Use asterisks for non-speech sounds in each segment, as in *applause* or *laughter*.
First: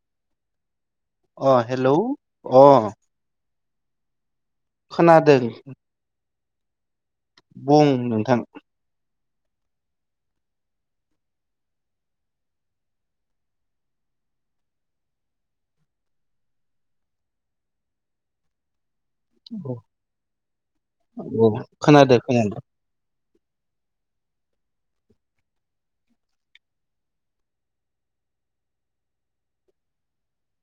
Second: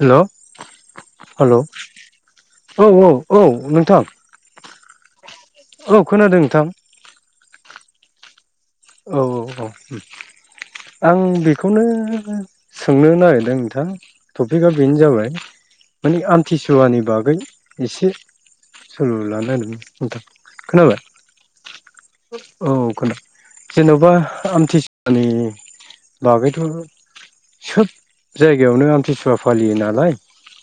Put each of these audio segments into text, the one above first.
Hello. Hello औ अ औ औ नोंथां खोनादों। औ खोनादों नोंथां। बुं नोंथां? औ औ औ ओं आं बेखौनो सोंनो नागिरदों नोंथां टपिकआ बेनो जाबाय माने आमथिसुवानि बागै एसे सोलु लानो औ नागिरदों नोंथां खोनाबाय खोनादो खोनादो औ खोना जेन'बा आमथिसुवानि बागैथ' सोब जायगायावनो आमथिसुवा फालियो नालाय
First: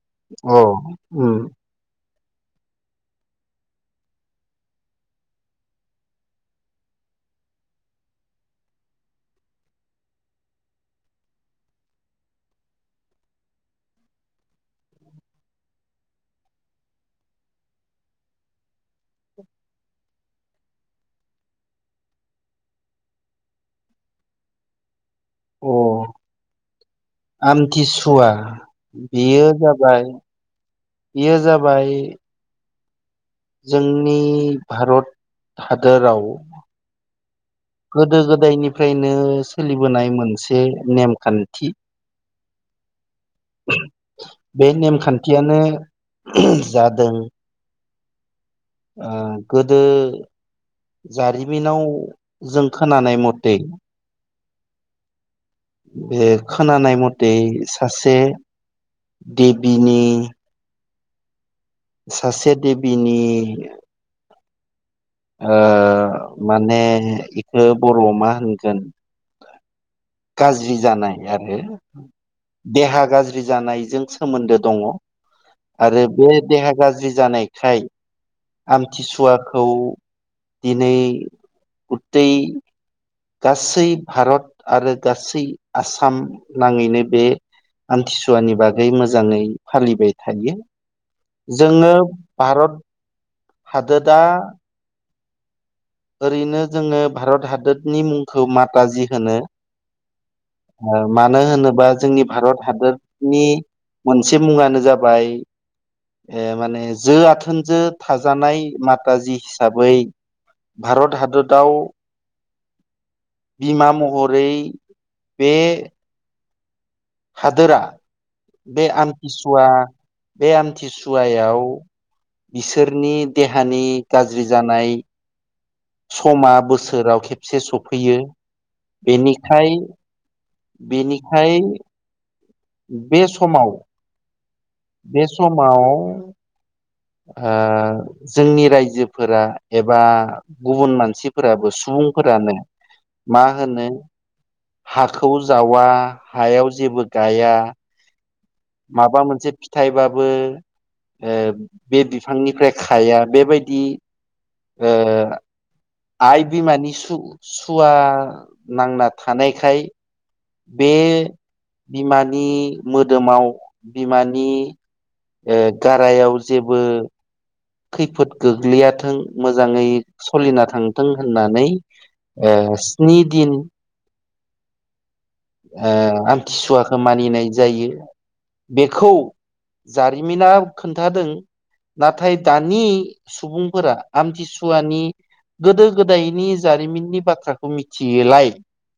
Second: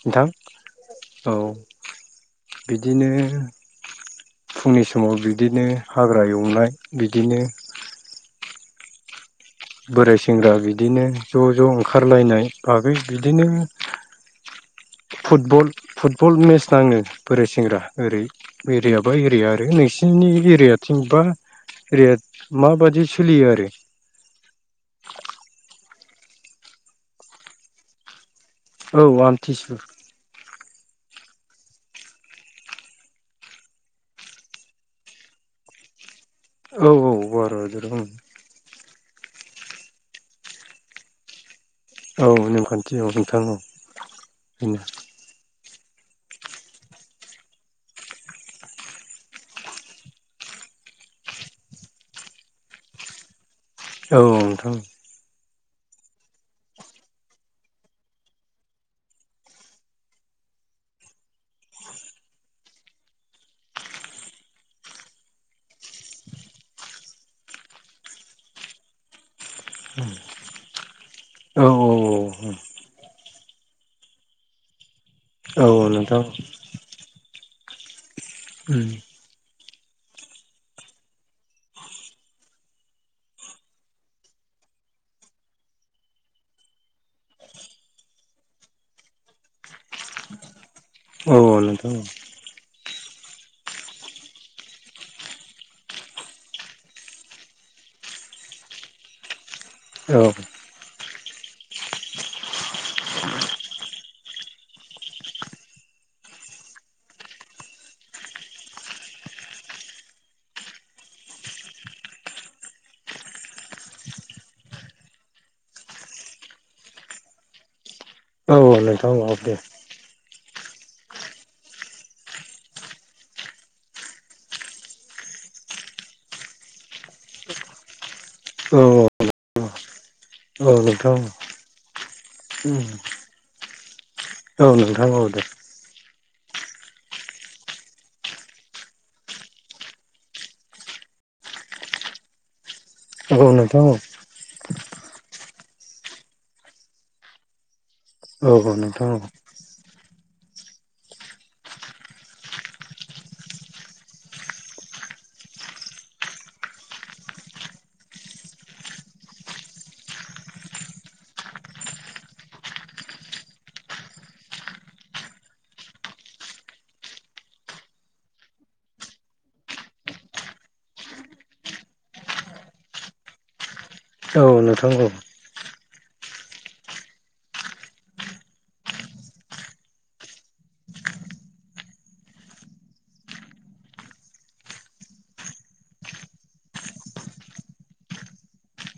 नोंथां अ औ ओम। बिदिनो फुंनि समाव बिदिनो हाग्रा एवनाय बिदिनो बोराय सेंग्रा बिदिनो ज' ज' ओंखारलायनाय बागै बिदिनो *unintelligible* फुटबल फुटबल मेच नाङो बोराय सेंग्रा ओरै एरियाबा एरिया आरो नोंसिनि नि एरियाथिं बा एरिया माबादि सोलियो आरो? *unintelligible* अ आमथिसुवा औ बेयो आमथिसु जाबाय बेयो जाबाय जोंनि भारत हादोराव औ औ भारत हादोराव ओं। फ्रायनो सोलिबोनाय मोनसे नेमखान्थि। औ नेमखान्थि औ नोंथां औ बे बेनो नेमखान्थियानो जादों ओ गोदो जारिमिनाव जों खोनानाय मते औ नोंथां। बे खोनानाय मथे सासे देबिनि सासे देबिनि ओ माने इखो बर'आव मा होनगोन गाज्रि जानाय आरो औ देहा गाज्रि जानायजों सोमोन्दो दङ। औ औ आरो नोंथां बे देहा गाज्रि जानायखाय आमथिसुवा खौ दिनै गुतै गासै भारत आरो गासै आसाम नाङैनो बे आमथिसुवानि बागै मोजाङै फालिबाय थायो। औ नोंथां जोङो औ भारत हादोदा ओरैनो जोङो भारत हादोदनि मुंखौ माताजि होनो। औ। मानो होनोबा जोंनि भारत हादरनि मोनसे मुङानो जाबाय ओ माने जो आथोनजो थाजानाय माताजि हिसाबै भारत हाददाव बिमा महरै बे हादोरा औ बे नोंथां औ दे आमथिसुवा बे आमथिसुवायाव बिसोरनि देहानि गाज्रि जानाय समा बोसोराव खेबसे सफैयो औ औ खाय औ नोंथां बेनिखाय बे समाव औ नोंथां औ बे दे समाव ओ जोंनि रायजोफोरा एबा गुबुन मानसिफोराबो सुबुं फोरानो औ मा नोंथां होनो। औ हाखौ जावा हायाव जेबो गाया औ औ नोंथां औ माबा मोनसे फिथाइबाबो ओ बे बिफांनिफ्राय खाया बेबायदि आइ बिमानि सु-सुवा नांना थानायखाय बे बिमानि मोदोमाव बिमानि ओ गारायाव जेबो खैफोद गोग्लैयाथों मोजाङै सलिना थांथों होननानै ओ स्नि दिन औ नोंथांांगौ आ आमथिसुवाखौ मानिनाय जायो बेखौ जारिमिना खोन्थादों नाथाय दानि सुबुंफोरा आमथिसुवानि गोदो गोदायनि जारिमिननि बाथ्राखौ मिथियोलाय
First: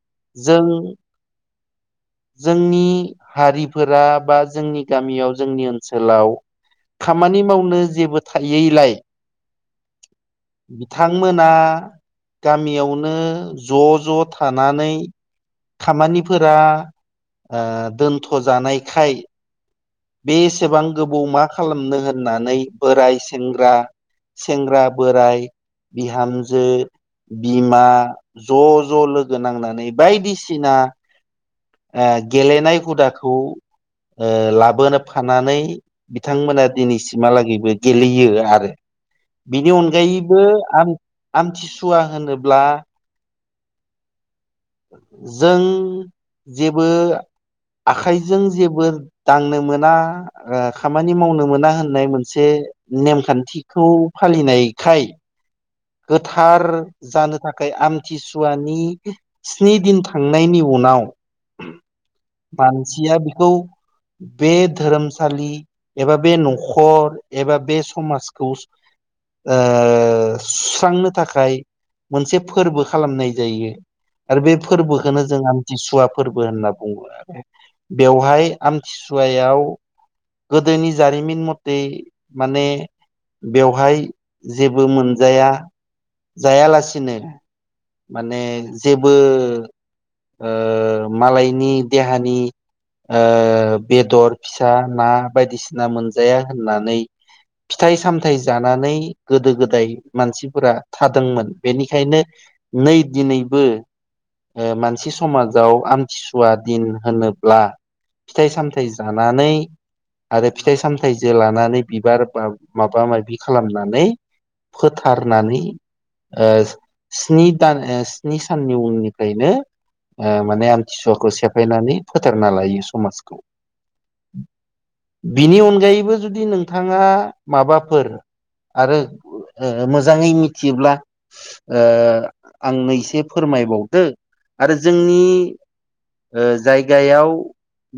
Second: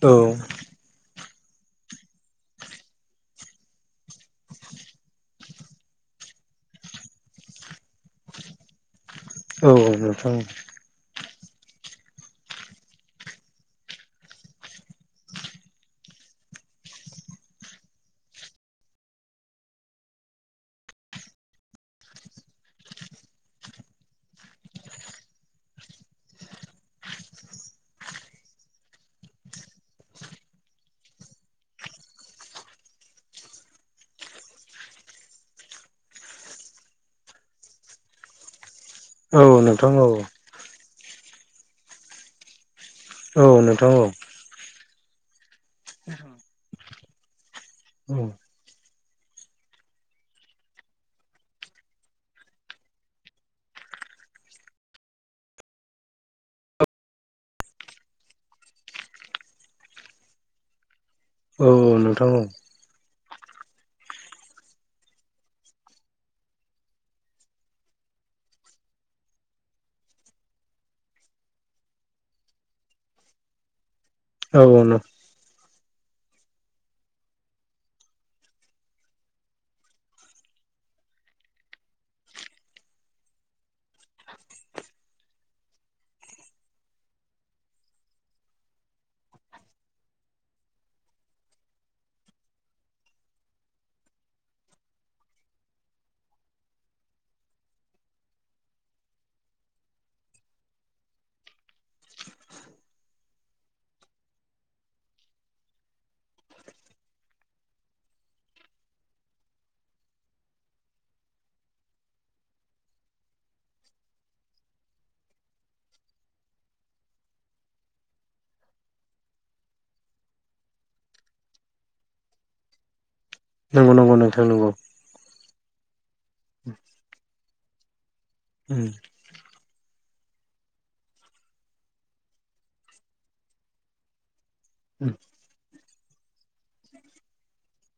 औ जों *inaudible* जोंनि हारिफोरा बा जोंनि गामियाव जोंनि ओनसोलाव खामानि मावनो जेबो थायैलाय औ नोंथां ओं बिथांमोना गामियावनो ज' ज' थानानै खामानिफोरा ओ दोनथ' जानायखाय बे एसेबां गोबौ मा खालामनो होननानै बोराय सेंग्रा सेंग्रा बोराय बिहामजो बिमा ज' ज' लोगो नांनानै बायदिसिना आ गेलेनाय हुदाखौ ओ लाबोनो फानानै बिथांमोना दिनैसिमहालागैबो गेलेयो आरो औ बिनि नोंथां औ अनगायैबो आम आमथिसुवा होनोब्ला औ नोंथां औ जों जेबो औ आखाइजों जेबो दांनो मोना ओ खामानि मावनो मोना होननाय मोनसे नेमखान्थिखौ फालिनायखाय गोथार जानो थाखाय आमथिसुवानि स्नि दिन थांनायनि उनाव नाव। औ औ नं मानसिया बेखौ बे धोरोमसालि एबा बे न'खर एबा बे समाजखौ ओ सुस्रांनो थाखाय मोनसे फोरबो खालामनाय जायो। आर बे औ औ फोरबोखौनो जों आमथिसुवा फोरबो होनना बुङो आरो बेवहाय आमथिसुवायाव गोदोनि जारिमिन मथे माने बेवहाय जेबो मोनजाया जायालासिनो माने जेबो ओ मालायनि देहानि ओ बेदर फिसा ना बायदिसिना मोनजाया होननानै फिथाइ सामथायाइ जानानै गोदो गोदाय मानसिफोरा थादोंमोन बेनिखायनो नै दिनैबो ओ मानसि समाजाव आमथिसुवा दिन होनोब्ला फिथाइ सामथायाइ जानानै आरो फिथाइ सामथायाइजे लानानै बिबार माबा माबि खालामनानै फोथारनानै ओ स्नि दान स्नि साननि उननिफ्रायनो ओ माने आमथिसुवाखौ सेफायनानै फोथारना लायो समाजखौ नंगौ नंगौ नोंथां नंगौ बिनि अनगायैबो जुदि नोंथाङा माबाफोर उम आरो ओ मोजां मोजाङै मिथियोब्ला ओ आंनो एसे फोरमायबावदो आरो जोंनि ओ जायगायाव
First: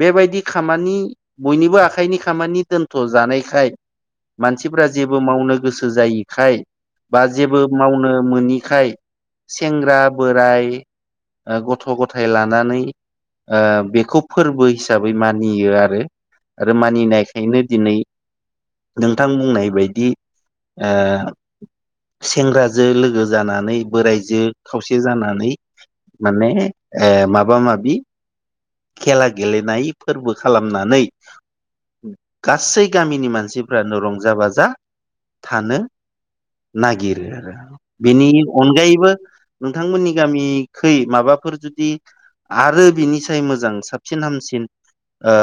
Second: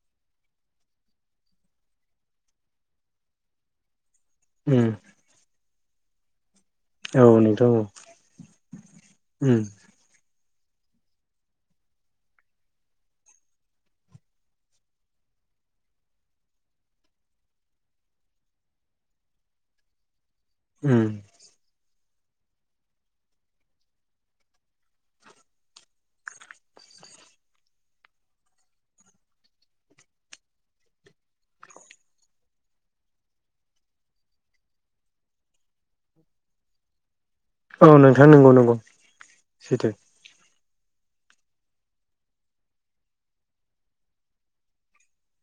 बेबायदि खामानि बयनिबो आखाइनि खामानि दोनथ' जानायखाय मानसिफ्रा उम जेबो मावनो गोसो जायिखाय बा औ जेबो नोंथां औ मावनो मोनिखाय उम सेंग्रा बोराय ओ गथ' गथाय लानानै ओ बेखौ फोरबो हिसाबै मानियो आरो आरो मानिनायखायनो दिनै नोंथां बुंनाय बायदि ओ उम सेंग्राजो लोगो जानानै बोरायजो खावसे जानानै माने माबा माबि खेला गेलेनाय फोरबो खालामनानै गासै गामिनि मानसिफ्रानो रंजा बाजा थानो नागिरो आरो औ नोंथां बेनि नंगौ नंगौ अनगायैबो सैथो नोंथांमोननि गामि खै माबाफोर जुदि आरो बिनिसाय मोजां साबसिन हामसिन ओ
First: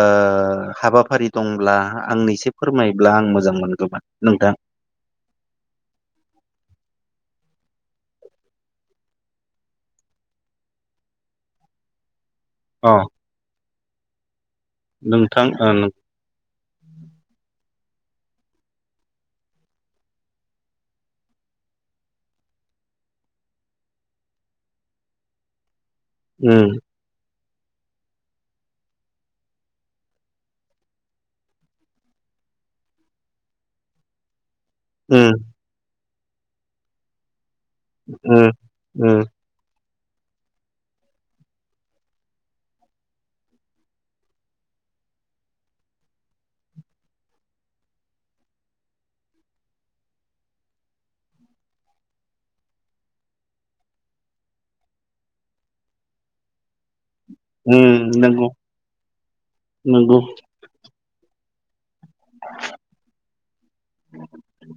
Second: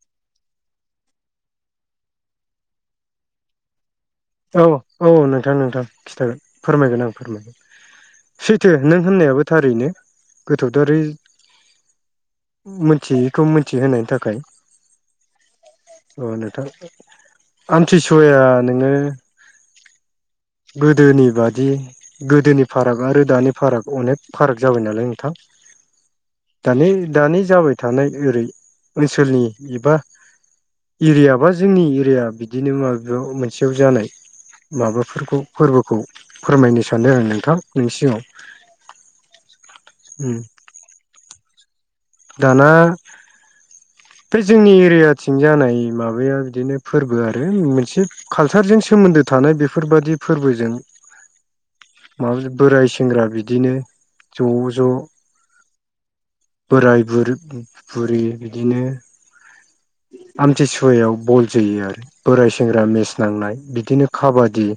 हाबाफारि दंब्ला आंनो इसे फोरमायोब्ला आं मोजां मोनगौमोन। नोंथां औ औ नोंथां नोंथां खिथागोन फोरमायगोन आं फोरमायगोन। सैथो नों होननायाबो थारैनो गोथौथारै अ मोनथियैखौ मिथिहोनायनि थाखाय नोंथां अ नोंथां आमथिसुवाया नोङो गोदोनि बादि गोदोनि फाराग आरो दानि फाराग अनेक फाराग जाबाय नालाय नोंथां दानि दानि जाबाय थानाय ओरै ओनसोलनि एबा एरिया बा जोंनि एरिया बिदिनो माबायाव मोनसेयाव जानाय उम माबाफोरखौ फोरबोखौ फोरमायनो सानदों आं नोंथां नोंनि सिगाङाव उम उम उम दाना बे जोंनि एरियाथिं जानाय माबाया बिदिनो फोरबो आरो मोनसे कालचारजों सोमोन्द सोमोन्दो थानाय बेफोरबादि फोरबोजों माबा बोराय सेंग्रा बिदिनो ज'-ज' बोराय बुरै बुरि उम नंगौ बिदिनो नंगौ आमथिसुवायाव बल जोयो आरो बोराय सेंग्रा मेस नांनाय बिदिनो काबादि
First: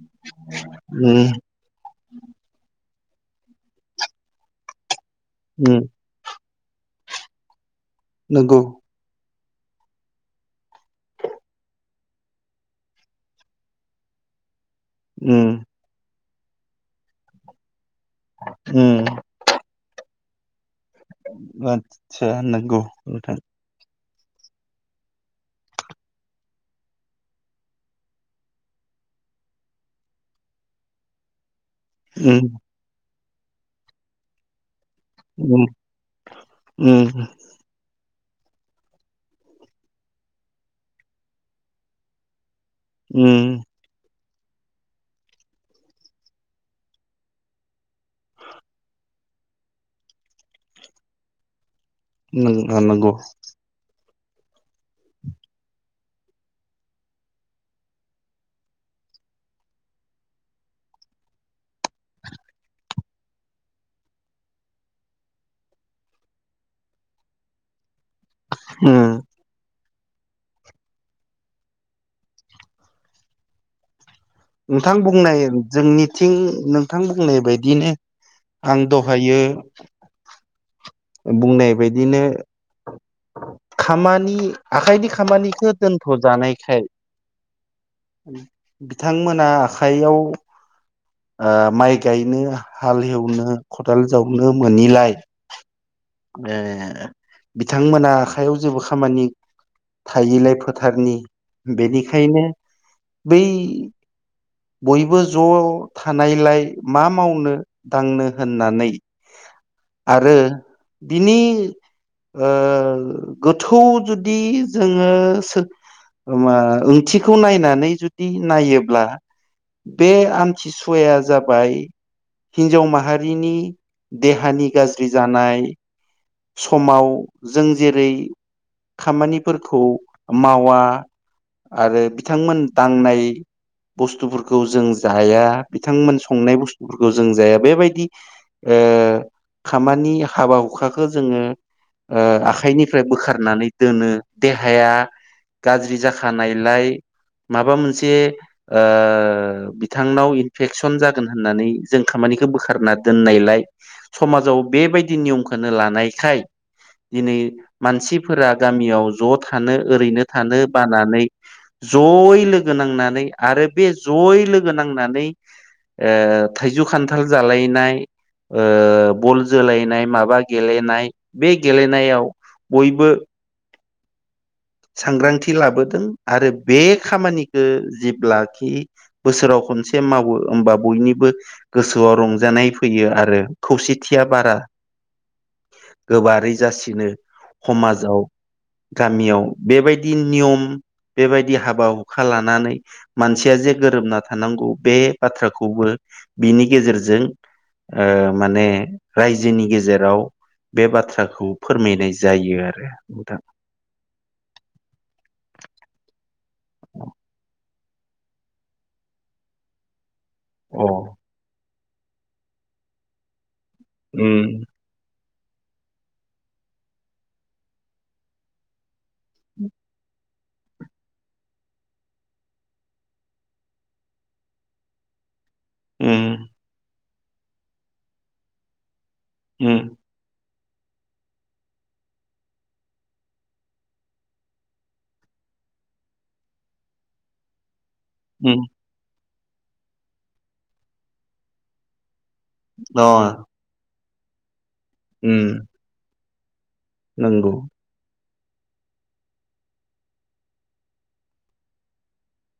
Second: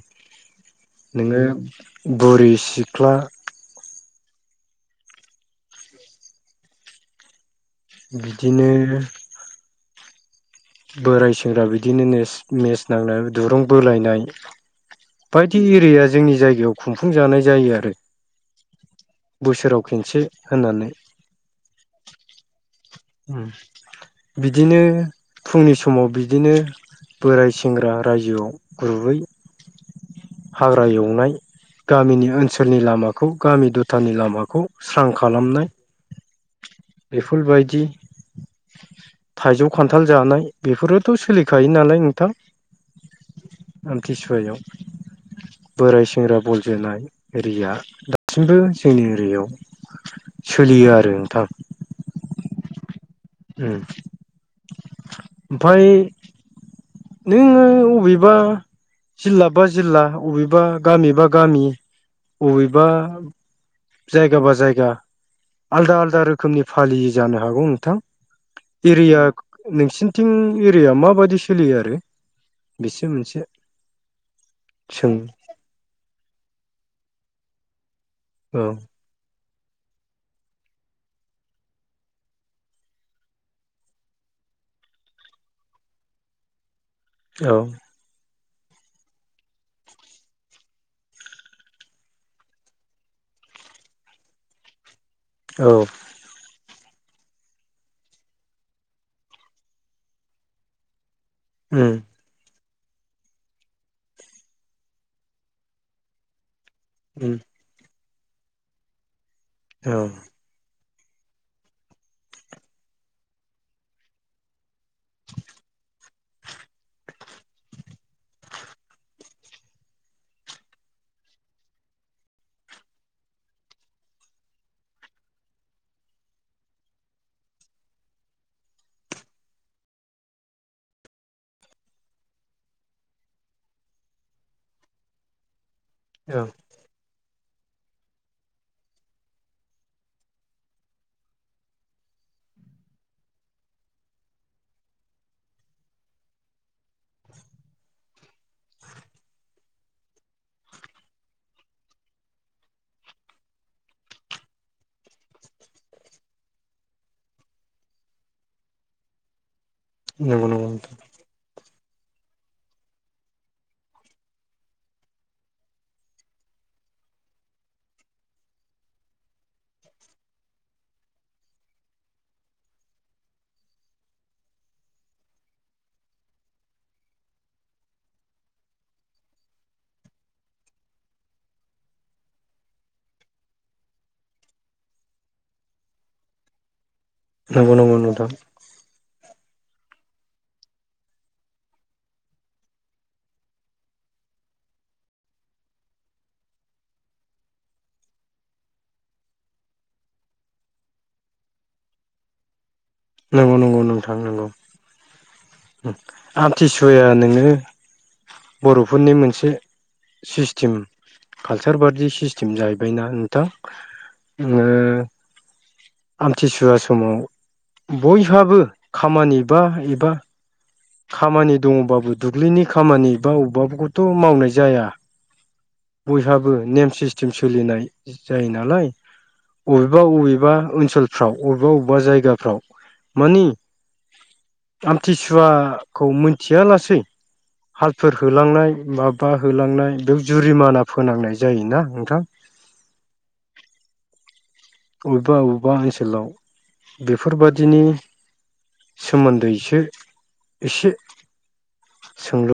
उम नोङो बुरि सिख्ला ओम नंगौ बिदिनो बोराय सेंग्रा बिदिनो नेस मेस नांनाय दुरुं बोलायनाय उम बायदि एरिया जोंनि जायगायाव खुंफुं जानाय जायो आरो बोसोराव खनसे होननानै आतसा नंगौ नोंथां ओम बिदिनो फुंनि समाव बिदिनो बोराय सेंग्रा रायजोआव ग्रुबै हाग्रा एवनाय गामिनि उम ओनसोलनि लामाखौ गामि दथानि लामाखौ स्रां उम खालामनाय उम बिफोर बायदि थाइजौ खान्थाल जानाय बेफोरोथ' सोलिखायो नालाय नोंथां ओम सुयाव बोराय सेंग्रा बल जोनाय एरिया दासिमबो जोंनि एरियायाव सोलियो आरो नोंथां नों नोंगौ ओमफ्राय नोङो अबेबा जिल्ला बा जिल्ला अबेबा गामिबा गामि अबेबा जायगा बा जायगा आलदा आलदा रोखोमनि फालियो जानो हागौ नोंथां उम एरिया नोंसिनि टिं एरिया माबायदि सोलियो आरो बिसो मोनसे नोंथां सों बुंनाय जोंनिथिं नोंथां बुंनाय बायदिनो औ आं दहायो बुंनाय बायदिनो खामानि आखाइनि खामानिखौ दोनथ' जानायखाय औ बिथांमोना आखाइयाव ओ माइ गायनो हाल हेवनो खदाल जावनो मोनिलाय औ ओ बिथांमोना आखाइयाव जेबो खामानि थायिलाय फोथारनि उम बेनिखायनो बै बयबो ज' थानायलाय मा उम मावनो दांनो होननानै औ आरो बिनि ओ गोथौ जुदि जोङो ओ मा ओंथिखौ नायनानै जुदि नायोब्ला बे आमथिसुवाया जाबाय हिन्जाव माहारिनि देहानि गाज्रि जानाय समाव जों जेरै खामानिफोरखौ मावा आरो बिथांमोन दांनाय बुस्थुफोरखौ जों जाया बिथांमोन औ संनाय बुस्थुफोरखौ जों जाया बेबायदि ओ खामानि हाबा हुखा खो जोङो ओ आखाइनिफ्राय बोखारनानै दोनो देहाया गाज्रि जाखानायलाय माबा मोनसे ओ बिथांनाव इथफेकसन जागोन होननानै जों खामा निखो बोखारना दोननायलाय समाजाव बेबायदि नियम खा होनो लानायखाय दिनै मानसिफोरा गामियाव ज' था थानो ओरैनो नंगौ नंगौ थानो नोंथां बानानै । जयै लोगो नांनानै आरो बे जयै लोगो नांनानै ओ थाइजौ खान्थाल जालायनाय ओ बल जोलायनाय माबा गेलेनाय बे गेलेनायाव बयबो सांग्रांथि लाबोदों । आरो बे खामानिखो जेब्लाखि बोसोराव खनसे मावो होमबा बयनिबो गोसोआव रंजानाय फैयो आरो खौसेथिया बारा *unintelligible* गोबारै जासिनो नंगौ नंगौ ख'माजाव, नोंथां गामियाव । बेबायदि नियम बेबायदि हाबा-हुखा लानानै मानसिया जे गोरोबना थानांगौ बे बाथ्राखौबो बिनि गेजेरजों ओ माने रायजोनि गेजेराव बे बाथ्राखौ फोरमायनाय जायो आरो । नंगौ-नंगौ नोंथां नंगौ । आमथिसुवाया नोङो बर'फोरनि मोनसे सिस्टीम, अ कालचार बादि सिस्टीम जाहैबायना नोंथां उम। नोङो आमथिसुवा समाव बयहाबो खामानि बा एबा खामानि दङबाबो दुब्लिनि खामानि बा अबबाफोरखौथ' मावनाय जाया । उम बयहाबो नेम सिस्टेम सोलिनाय जायो नालाय, उम अबेबा-बबेबा ओनसोलफ्राव अबेबा-बबेबा जायगाफ्राव मानि आमथिसुवा खौ मोन्थिया लासै हालफोर उम होलांनाय बा होलांनाय बेयाव जुरिमाना फोनांनाय जायोना नोंथां? *unintelligible* उम अबेबा-अबेबा ओनसोलाव नंगौ। बेफोरबादिनि सोमोन्दैसो एसे सोंलु